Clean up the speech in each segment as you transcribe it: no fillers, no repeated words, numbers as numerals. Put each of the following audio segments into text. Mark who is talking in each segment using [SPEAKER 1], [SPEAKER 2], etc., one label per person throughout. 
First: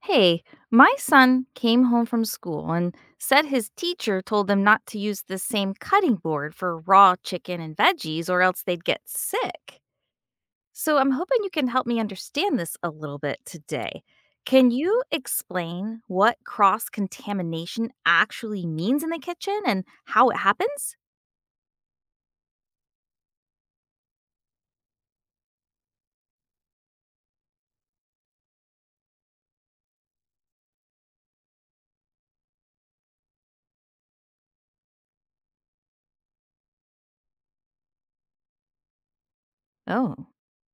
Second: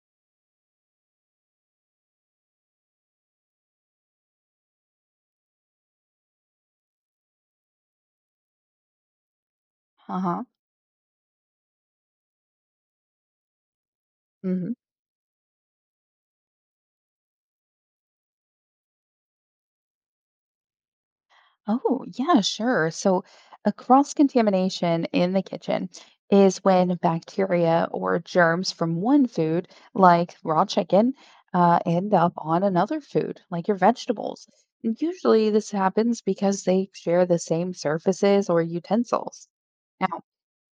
[SPEAKER 1] Hey, my son came home from school and said his teacher told them not to use the same cutting board for raw chicken and veggies or else they'd get sick.
[SPEAKER 2] Uh-huh.
[SPEAKER 1] So I'm hoping you can help me understand this a little bit today. Can
[SPEAKER 2] hmm
[SPEAKER 1] you explain what cross contamination actually means in the kitchen and how it happens?
[SPEAKER 2] Oh, yeah, sure. A cross contamination in the kitchen is when bacteria or germs from one food, like raw chicken, end up on another food, like your vegetables. And usually, this happens because they share the same surfaces or utensils.
[SPEAKER 1] Oh,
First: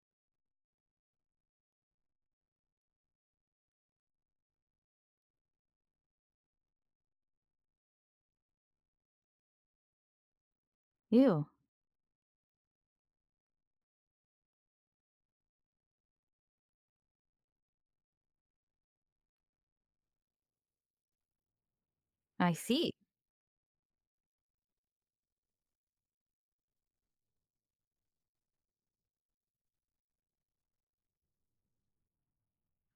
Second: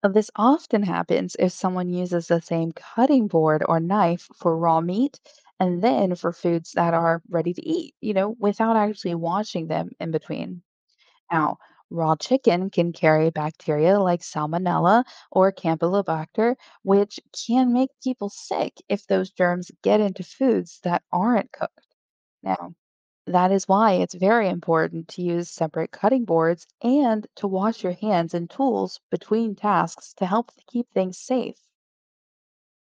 [SPEAKER 2] This often happens if someone uses the same cutting board or knife for raw meat and then for foods that are ready to eat, without actually washing them in between.
[SPEAKER 1] you.
[SPEAKER 2] Now, raw chicken can carry bacteria like salmonella or campylobacter, which can make people sick if those germs get into foods that aren't cooked.
[SPEAKER 1] I
[SPEAKER 2] Now,
[SPEAKER 1] see.
[SPEAKER 2] that is why it's very important to use separate cutting boards and to wash your hands and tools between tasks to help keep things safe.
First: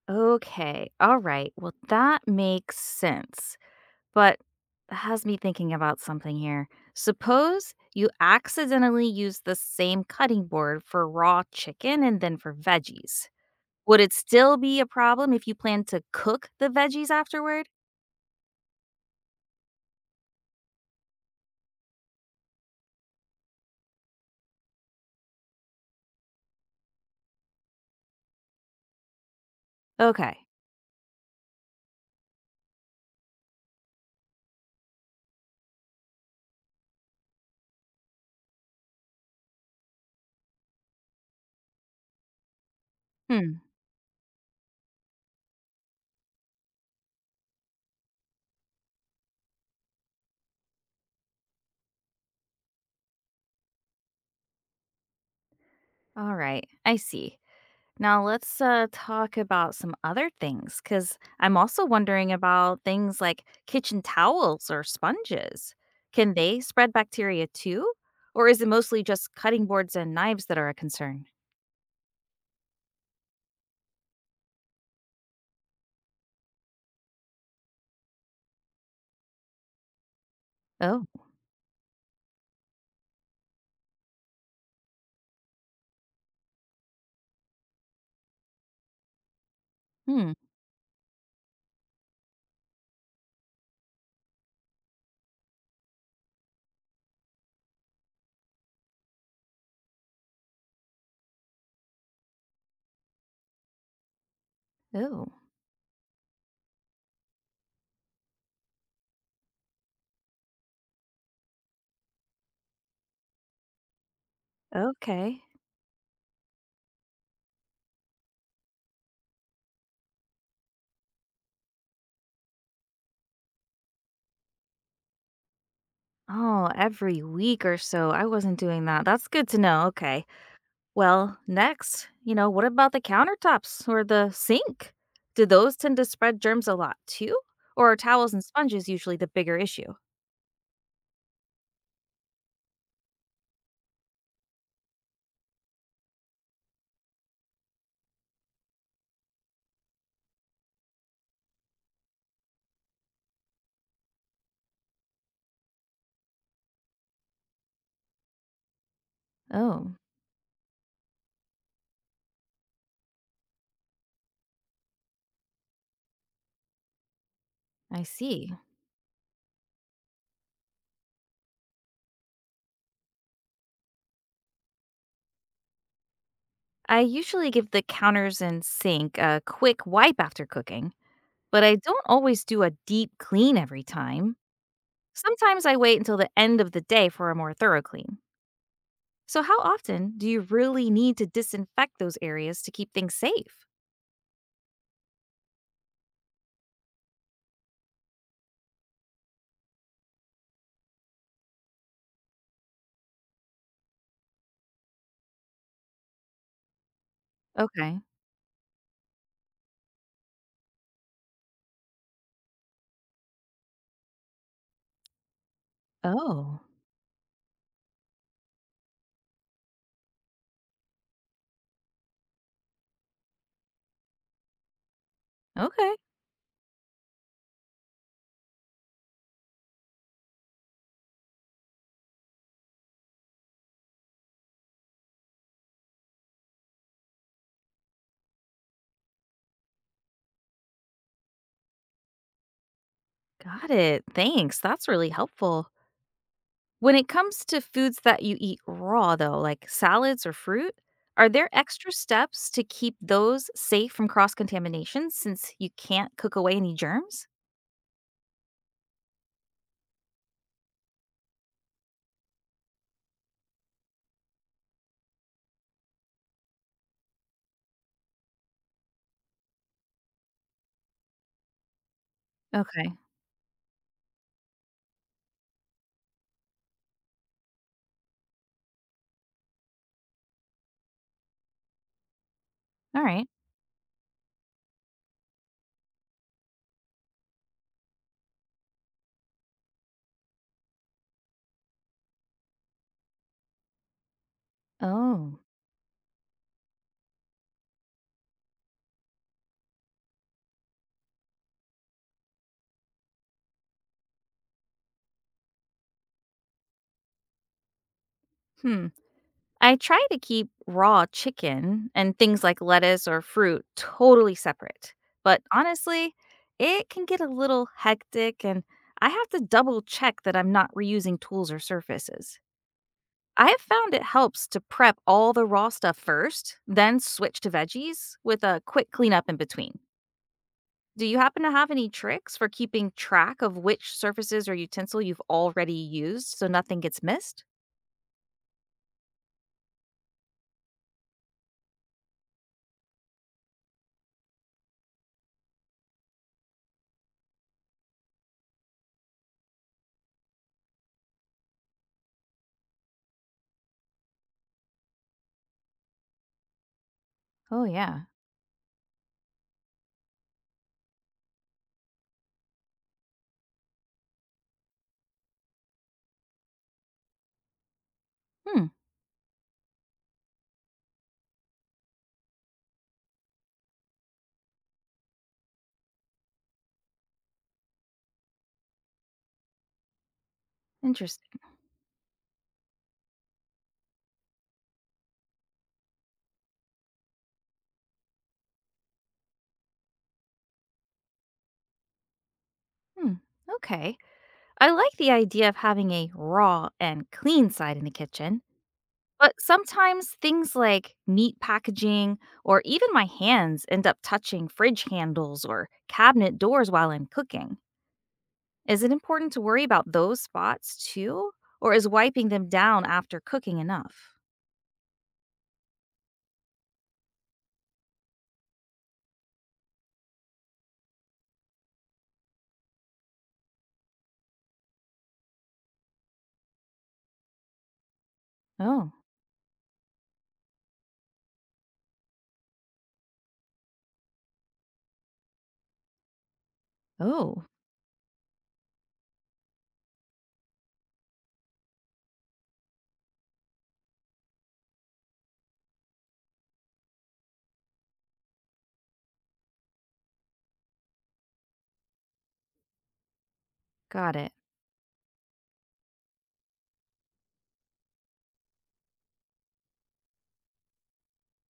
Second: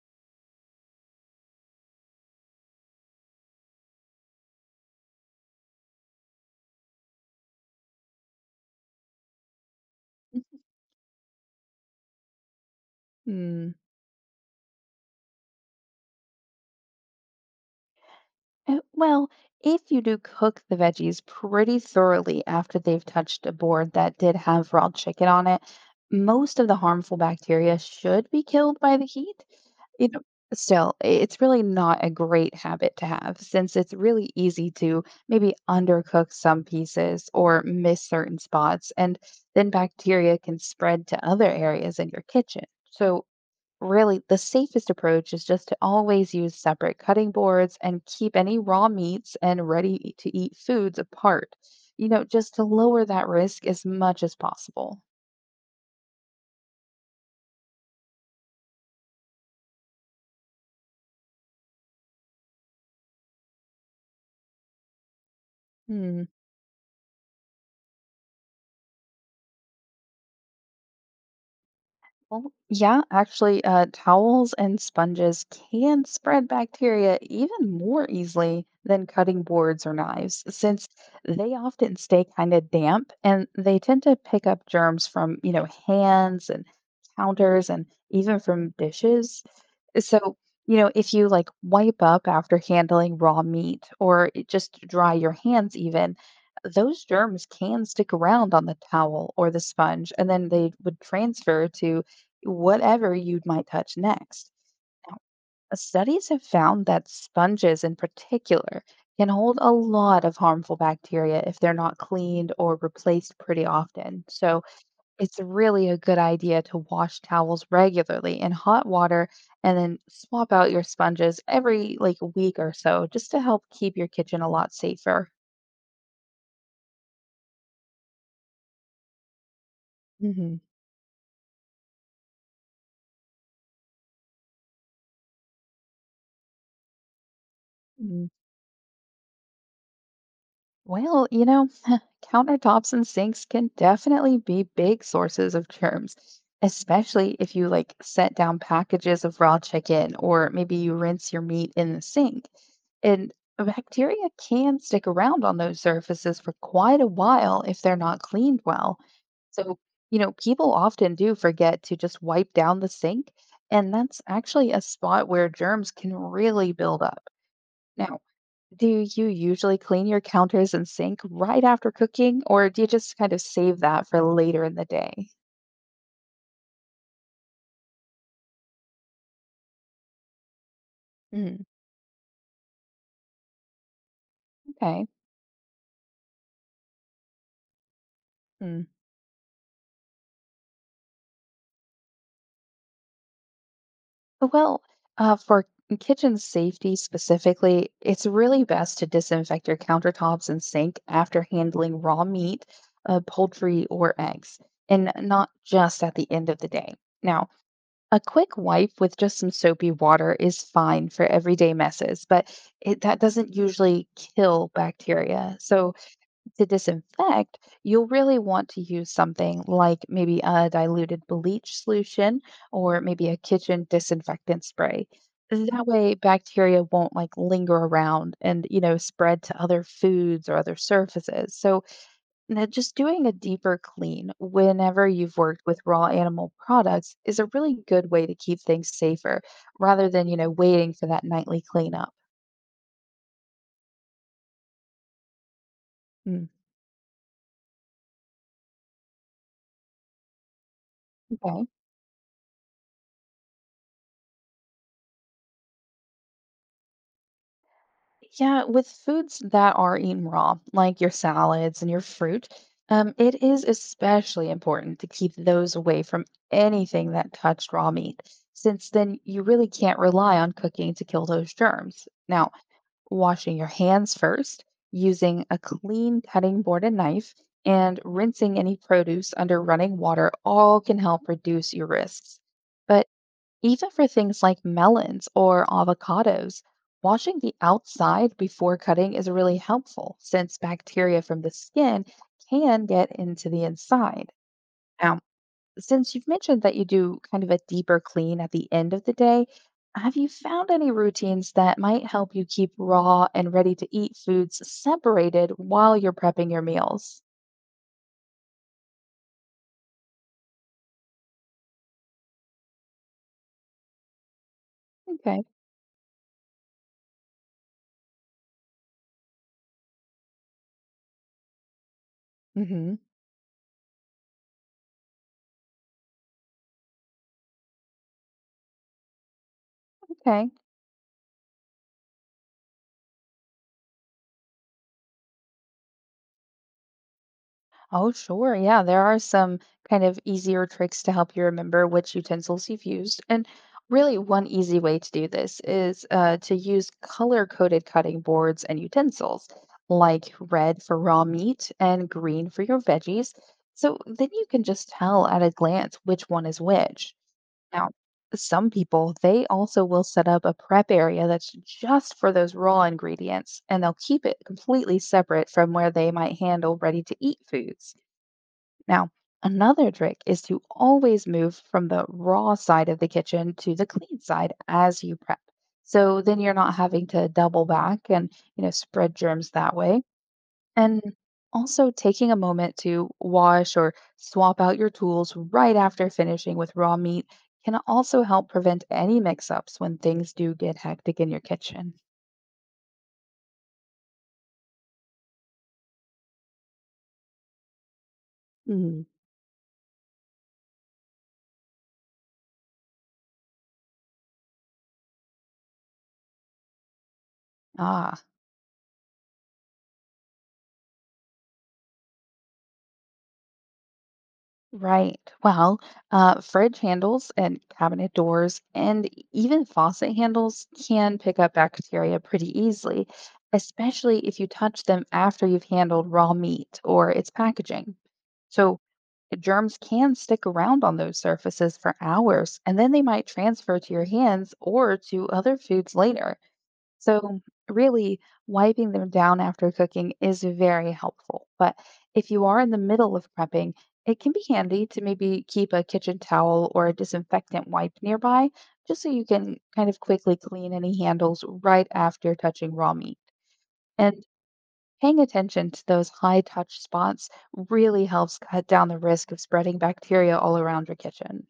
[SPEAKER 1] Okay. All right. Well, that makes sense. But that has me thinking about something here. Suppose you accidentally use the same cutting board for raw chicken and then for veggies.
[SPEAKER 2] Mhm.
[SPEAKER 1] Would it still be a problem if you plan to cook the veggies afterward?
[SPEAKER 2] Well, if you do cook the veggies pretty thoroughly after they've touched a board that did have raw chicken on it, most of the harmful bacteria should be killed by the heat. You know,
[SPEAKER 1] Okay.
[SPEAKER 2] still, it's really not a great habit to have since it's really easy to maybe undercook some pieces or miss certain spots, and then bacteria can spread to other areas in your kitchen. So
[SPEAKER 1] Hmm.
[SPEAKER 2] really, the safest approach is just to always use separate cutting boards and keep any raw meats and ready to eat foods apart, just to lower that risk as much as possible.
[SPEAKER 1] All right. I see. Now let's talk about some other things because I'm also wondering about things like kitchen towels or sponges.
[SPEAKER 2] Hmm.
[SPEAKER 1] Can they spread bacteria too? Or is it mostly just cutting boards and knives that are a concern?
[SPEAKER 2] Well, yeah, actually, towels and sponges can spread bacteria even more easily than cutting boards or knives, since
[SPEAKER 1] Oh.
[SPEAKER 2] they often stay kind of damp and they tend to pick up germs from, hands and counters and even from dishes.
[SPEAKER 1] Hmm.
[SPEAKER 2] So, if you like wipe up after handling raw meat or just dry your hands, even those germs can stick around on the towel or the sponge, and then they would transfer to whatever you might touch next. Now,
[SPEAKER 1] Oh.
[SPEAKER 2] studies have found that sponges in particular can hold a lot of harmful bacteria if they're not cleaned or replaced pretty often. So, it's
[SPEAKER 1] Okay.
[SPEAKER 2] really a good idea to wash towels regularly in hot water and then swap out your sponges every like week or so just to help keep your kitchen a lot safer.
[SPEAKER 1] Oh, every week or so. I wasn't doing that. That's good to know. Okay.
[SPEAKER 2] hmm
[SPEAKER 1] Well, next, you know, what about the countertops or the sink? Do those tend to spread germs a lot too? Or are
[SPEAKER 2] Mm,
[SPEAKER 1] towels and sponges usually the bigger issue?
[SPEAKER 2] well, countertops and sinks can definitely be big sources of germs, especially if you like set down packages of raw chicken or maybe you rinse your meat in the sink. And bacteria can stick around on those surfaces for quite a while if they're not cleaned well. So,
[SPEAKER 1] Oh,
[SPEAKER 2] you know, people often do forget to just wipe down the sink, and that's actually a spot where germs can really build up.
[SPEAKER 1] I
[SPEAKER 2] Now,
[SPEAKER 1] see.
[SPEAKER 2] do you usually clean your counters and sink right after cooking, or do you just kind of save that for later in the day?
[SPEAKER 1] I usually give the counters and sink a quick wipe after cooking, but
[SPEAKER 2] Mm,
[SPEAKER 1] I don't always do a deep clean every time.
[SPEAKER 2] okay.
[SPEAKER 1] Sometimes I wait until the end of the day for a more thorough clean.
[SPEAKER 2] Mm,
[SPEAKER 1] So, how often do you really need to disinfect those areas to keep things safe?
[SPEAKER 2] well, for kitchen safety specifically, it's really best to disinfect your countertops and sink after handling raw meat, poultry, or eggs, and not just at the end of the day. Now,
[SPEAKER 1] Okay.
[SPEAKER 2] a quick wipe with just some soapy water is fine for everyday messes, but that doesn't usually kill bacteria. So,
[SPEAKER 1] Oh,
[SPEAKER 2] to disinfect, you'll really want to use something like maybe a diluted bleach solution or maybe a kitchen disinfectant spray. That
[SPEAKER 1] okay.
[SPEAKER 2] way, bacteria won't like linger around and, spread to other foods or other surfaces. So, now just doing a deeper clean whenever you've worked with raw animal products is a really good way to keep things safer rather than, waiting for that nightly cleanup.
[SPEAKER 1] Got it. Thanks. That's really helpful.
[SPEAKER 2] Mm,
[SPEAKER 1] When it comes to foods that you eat raw, though, like salads or fruit, are there
[SPEAKER 2] okay.
[SPEAKER 1] extra steps to keep those safe from cross contamination since you can't cook away any germs?
[SPEAKER 2] Yeah, with foods that are eaten raw, like your salads and your fruit, it is especially important to keep those away from anything that touched raw meat, since then you really can't rely on cooking to kill those germs. Now,
[SPEAKER 1] Okay.
[SPEAKER 2] washing your hands first, using a clean cutting board and knife, and rinsing any produce under running water all can help reduce your risks.
[SPEAKER 1] All
[SPEAKER 2] But
[SPEAKER 1] right.
[SPEAKER 2] even for things like melons or avocados, washing the outside before cutting is really helpful since bacteria from the skin can get into the inside. Now,
[SPEAKER 1] Oh,
[SPEAKER 2] since you've mentioned that you do kind of a deeper clean at the end of the day, have you found any routines that might help you keep raw and ready to eat foods separated while you're prepping your meals?
[SPEAKER 1] hmm. I try to keep raw chicken and things like lettuce or fruit totally separate. But
[SPEAKER 2] Okay.
[SPEAKER 1] honestly, it can get a little hectic and I have to double check that I'm not reusing tools or surfaces.
[SPEAKER 2] hmm
[SPEAKER 1] I have found it helps to prep all the raw stuff first, then switch to veggies with a quick cleanup in between.
[SPEAKER 2] Okay.
[SPEAKER 1] Do you happen to have any tricks for keeping track of which surfaces or utensil you've already used so nothing gets missed?
[SPEAKER 2] Oh, sure. Yeah, there are some kind of easier tricks to help you remember which utensils you've used. And really, one easy way to do this is to use color-coded cutting boards and utensils, like red for raw meat and green for your veggies. So then you can just tell at a glance which one is which.
[SPEAKER 1] Oh,
[SPEAKER 2] Now,
[SPEAKER 1] yeah.
[SPEAKER 2] some people, they also will set up a prep area that's just for those raw ingredients, and they'll keep it completely separate from where they might handle ready-to-eat foods.
[SPEAKER 1] Hmm.
[SPEAKER 2] Now, another trick is to always move from the raw side of the kitchen to the clean side as you prep. So then you're not having to double back and, spread germs that way. And
[SPEAKER 1] Interesting.
[SPEAKER 2] also taking a moment to wash or swap out your tools right after finishing with raw meat can also help prevent any mix-ups when things do get hectic in your kitchen.
[SPEAKER 1] Hmm. Okay. I like the idea of having a raw and clean side in the kitchen,
[SPEAKER 2] hmm
[SPEAKER 1] but sometimes things like meat packaging or even my hands end up touching fridge handles or cabinet doors while I'm cooking.
[SPEAKER 2] Ah,
[SPEAKER 1] Is it important to worry about those spots too? Or is wiping them down after cooking enough?
[SPEAKER 2] right. Well, fridge handles and cabinet doors and even faucet handles can pick up bacteria pretty easily, especially if you touch them after you've handled raw meat or its packaging. So
[SPEAKER 1] Oh,
[SPEAKER 2] germs can stick around on those surfaces for hours, and then they might transfer to your hands or to other foods later. So,
[SPEAKER 1] oh,
[SPEAKER 2] really, wiping them down after cooking is very helpful. But if you are in the middle of prepping, it can be handy to maybe keep a kitchen towel or a disinfectant wipe nearby, just so you can kind of quickly clean any handles right after touching raw meat.
[SPEAKER 1] got
[SPEAKER 2] And
[SPEAKER 1] it.
[SPEAKER 2] paying attention to those high touch spots really helps cut down the risk of spreading bacteria all around your kitchen.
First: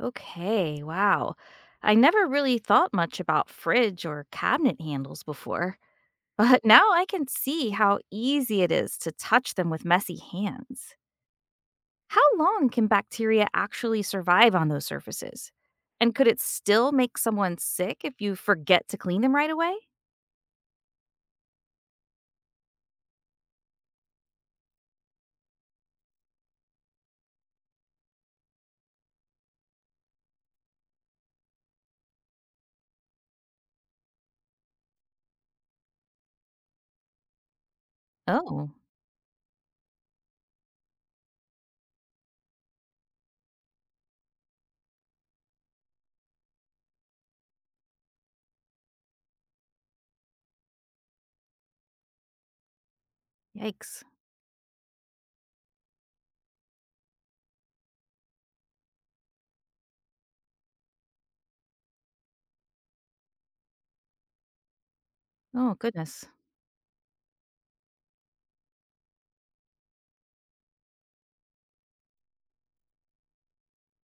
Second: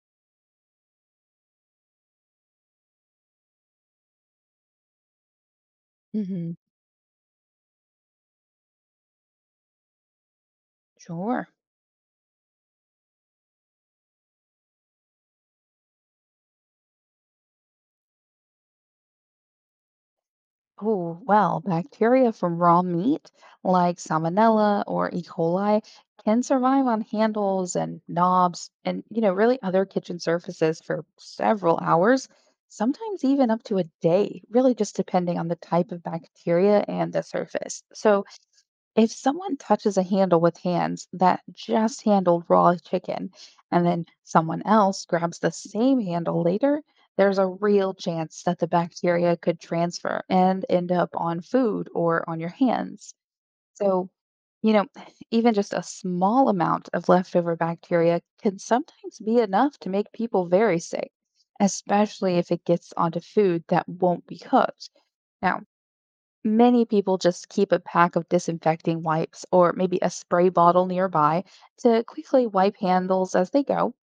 [SPEAKER 1] Okay, wow. I never really thought much about fridge or cabinet handles before.
[SPEAKER 2] hmm
[SPEAKER 1] But now I can see how easy it is to touch them with messy hands.
[SPEAKER 2] Sure.
[SPEAKER 1] How long can bacteria actually survive on those surfaces? And could it still make someone sick if you forget to clean them right away?
[SPEAKER 2] Oh, well, bacteria from raw meat like Salmonella or E. coli can survive on handles and knobs and, really other kitchen surfaces for several hours, sometimes even up to a day, really just depending on the type of bacteria and the surface. So,
[SPEAKER 1] Oh,
[SPEAKER 2] if someone touches a handle with hands that just handled raw chicken, and then someone else grabs the same handle later, there's a real chance that the bacteria could transfer and end up on food or on your hands.
[SPEAKER 1] yikes.
[SPEAKER 2] So, you know, even just a small amount of leftover bacteria can sometimes be enough to make people very sick, especially if it gets onto food that won't be cooked. Now,
[SPEAKER 1] Oh, goodness.
[SPEAKER 2] many people just keep a pack of disinfecting wipes or maybe a spray bottle nearby to quickly wipe handles as they go.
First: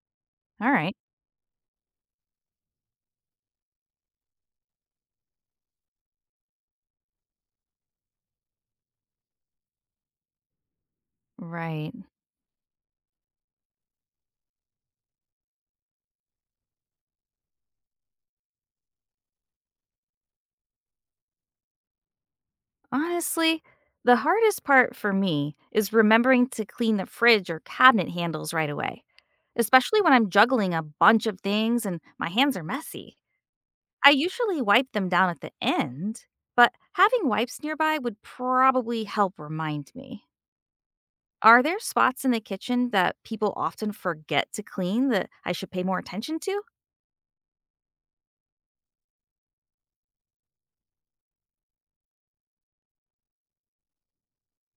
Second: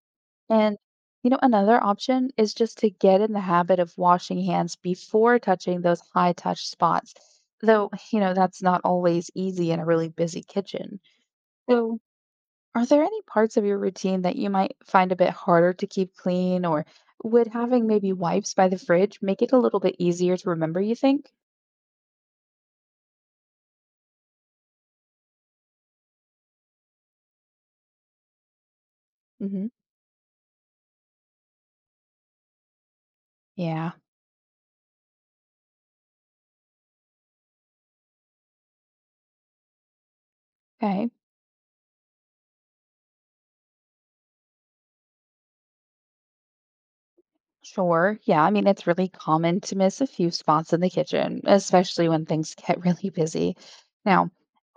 [SPEAKER 1] All
[SPEAKER 2] And,
[SPEAKER 1] right.
[SPEAKER 2] another option is just to get in the habit of washing hands before touching those high touch spots. Though, that's not always easy in a really busy kitchen.
[SPEAKER 1] Right.
[SPEAKER 2] So, are there any parts of your routine that you might find a bit harder to keep clean, or would having maybe wipes by the fridge make it a little bit easier to remember, you think?
[SPEAKER 1] Honestly, the hardest part for me is remembering to clean the fridge or cabinet handles right away,
[SPEAKER 2] hmm
[SPEAKER 1] especially when I'm juggling a bunch of things and my hands are messy.
[SPEAKER 2] Yeah.
[SPEAKER 1] I usually wipe them down at the end, but having wipes nearby would probably help remind me.
[SPEAKER 2] Okay.
[SPEAKER 1] Are there spots in the kitchen that people often forget to clean that I should pay more attention to?
[SPEAKER 2] Sure. Yeah. I mean, it's really common to miss a few spots in the kitchen, especially when things get really busy. Now,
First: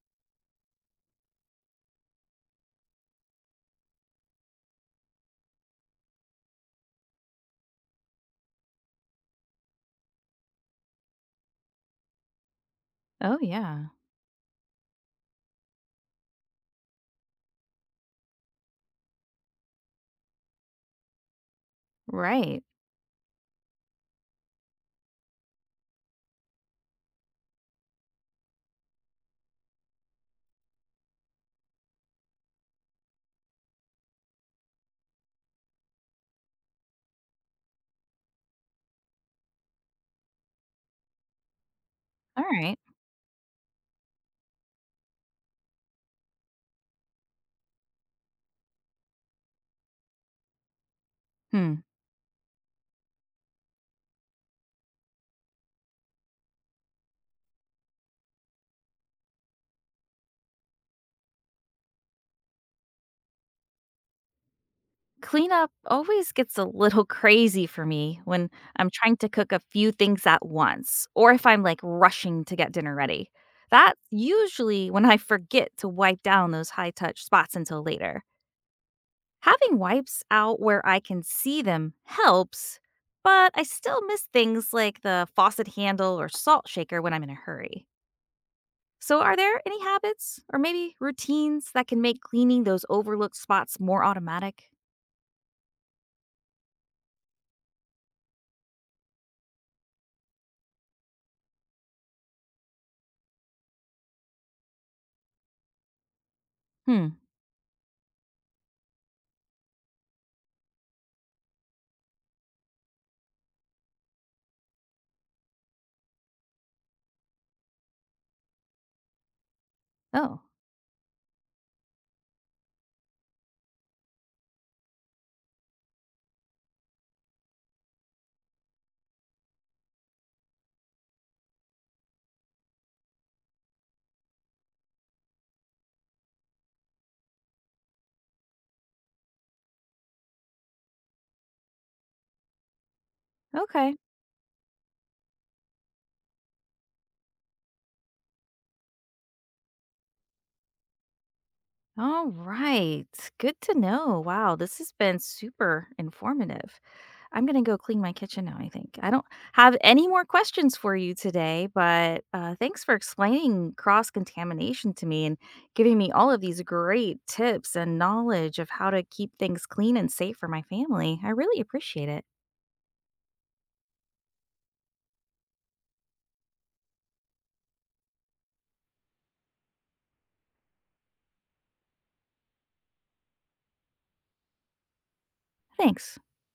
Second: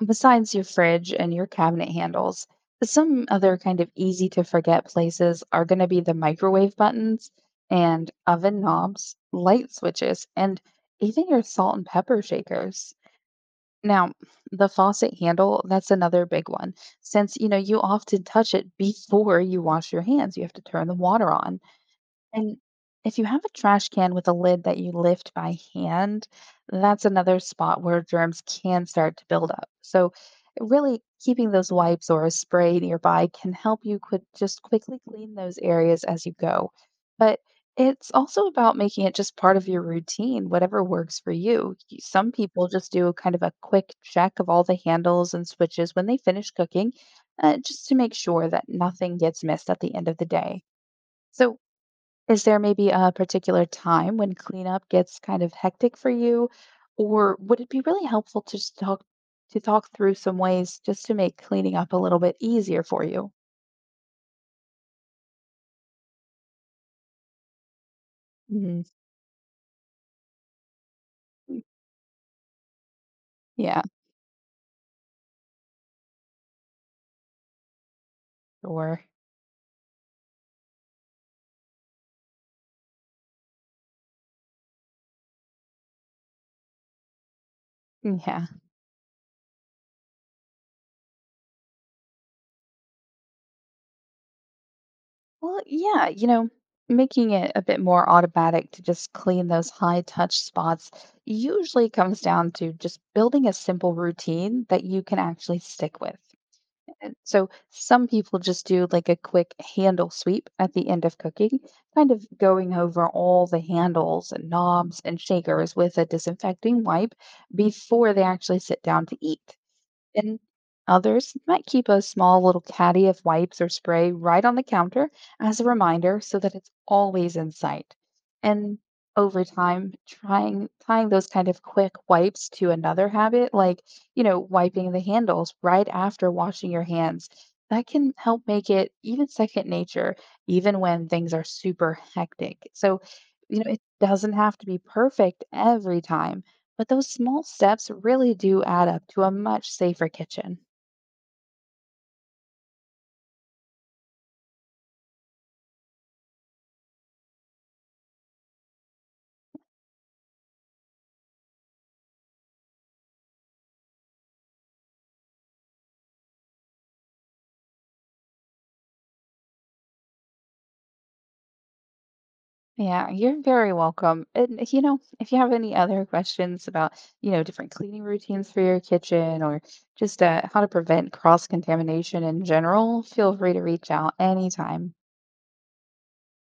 [SPEAKER 2] besides your fridge and your cabinet handles, some other kind of easy to forget places are going to be the microwave buttons and oven knobs, light switches, and even your salt and pepper shakers.
[SPEAKER 1] Oh, yeah.
[SPEAKER 2] Now, the faucet handle, that's another big one. Since, you often touch it before you wash your hands, you have to turn the water on. And
[SPEAKER 1] Right.
[SPEAKER 2] if you have a trash can with a lid that you lift by hand, that's another spot where germs can start to build up. So, really, keeping those wipes or a spray nearby can help you could just quickly clean those areas as you go. But it's also about making it just part of your routine, whatever works for you. Some
[SPEAKER 1] All
[SPEAKER 2] people
[SPEAKER 1] right.
[SPEAKER 2] just do kind of a quick check of all the handles and switches when they finish cooking, just to make sure that nothing gets missed at the end of the day. So,
[SPEAKER 1] Hmm.
[SPEAKER 2] is there maybe a particular time when cleanup gets kind of hectic for you? Or would it be really helpful to just talk through some ways just to make cleaning up a little bit easier for you?
[SPEAKER 1] Cleanup always gets a little crazy for me when
[SPEAKER 2] Mhm.
[SPEAKER 1] I'm trying to cook a few things at once or if I'm like rushing to get dinner ready.
[SPEAKER 2] Yeah,
[SPEAKER 1] That's usually when I forget to wipe down those high touch spots until later.
[SPEAKER 2] sure.
[SPEAKER 1] Having wipes out where I can see them helps, but I still miss things like the faucet handle or salt shaker when I'm in a hurry.
[SPEAKER 2] Yeah.
[SPEAKER 1] So, are there any habits or maybe routines that can make cleaning those overlooked spots more automatic?
[SPEAKER 2] Well, yeah, making it a bit more automatic to just clean those high touch spots usually comes down to just building a simple routine that you can actually stick with.
[SPEAKER 1] Hmm.
[SPEAKER 2] So some people just do like a quick handle sweep at the end of cooking, kind of going over all the handles and knobs and shakers with a disinfecting wipe before they actually sit down to eat, and
[SPEAKER 1] Oh,
[SPEAKER 2] others might keep a small little caddy of wipes or spray right on the counter as a reminder so that it's always in sight. And over time, trying tying those kind of quick wipes to another habit, like, wiping the handles right after washing your hands, that can help make it even second nature, even when things are super hectic. So, it
[SPEAKER 1] okay.
[SPEAKER 2] doesn't have to be perfect every time, but those small steps really do add up to a much safer kitchen.
[SPEAKER 1] All right. Good to know. Wow, this has been super informative. I'm going to go clean my kitchen now, I think. I don't have any more questions for you today, but thanks for explaining cross contamination to me and giving me all of these great tips and knowledge of how to keep things clean and safe for my family. I really appreciate it.
[SPEAKER 2] Yeah, you're very welcome. And if you have any other questions about, different cleaning routines for your kitchen or just how to prevent cross-contamination in general, feel free to reach out anytime.
[SPEAKER 1] Thanks.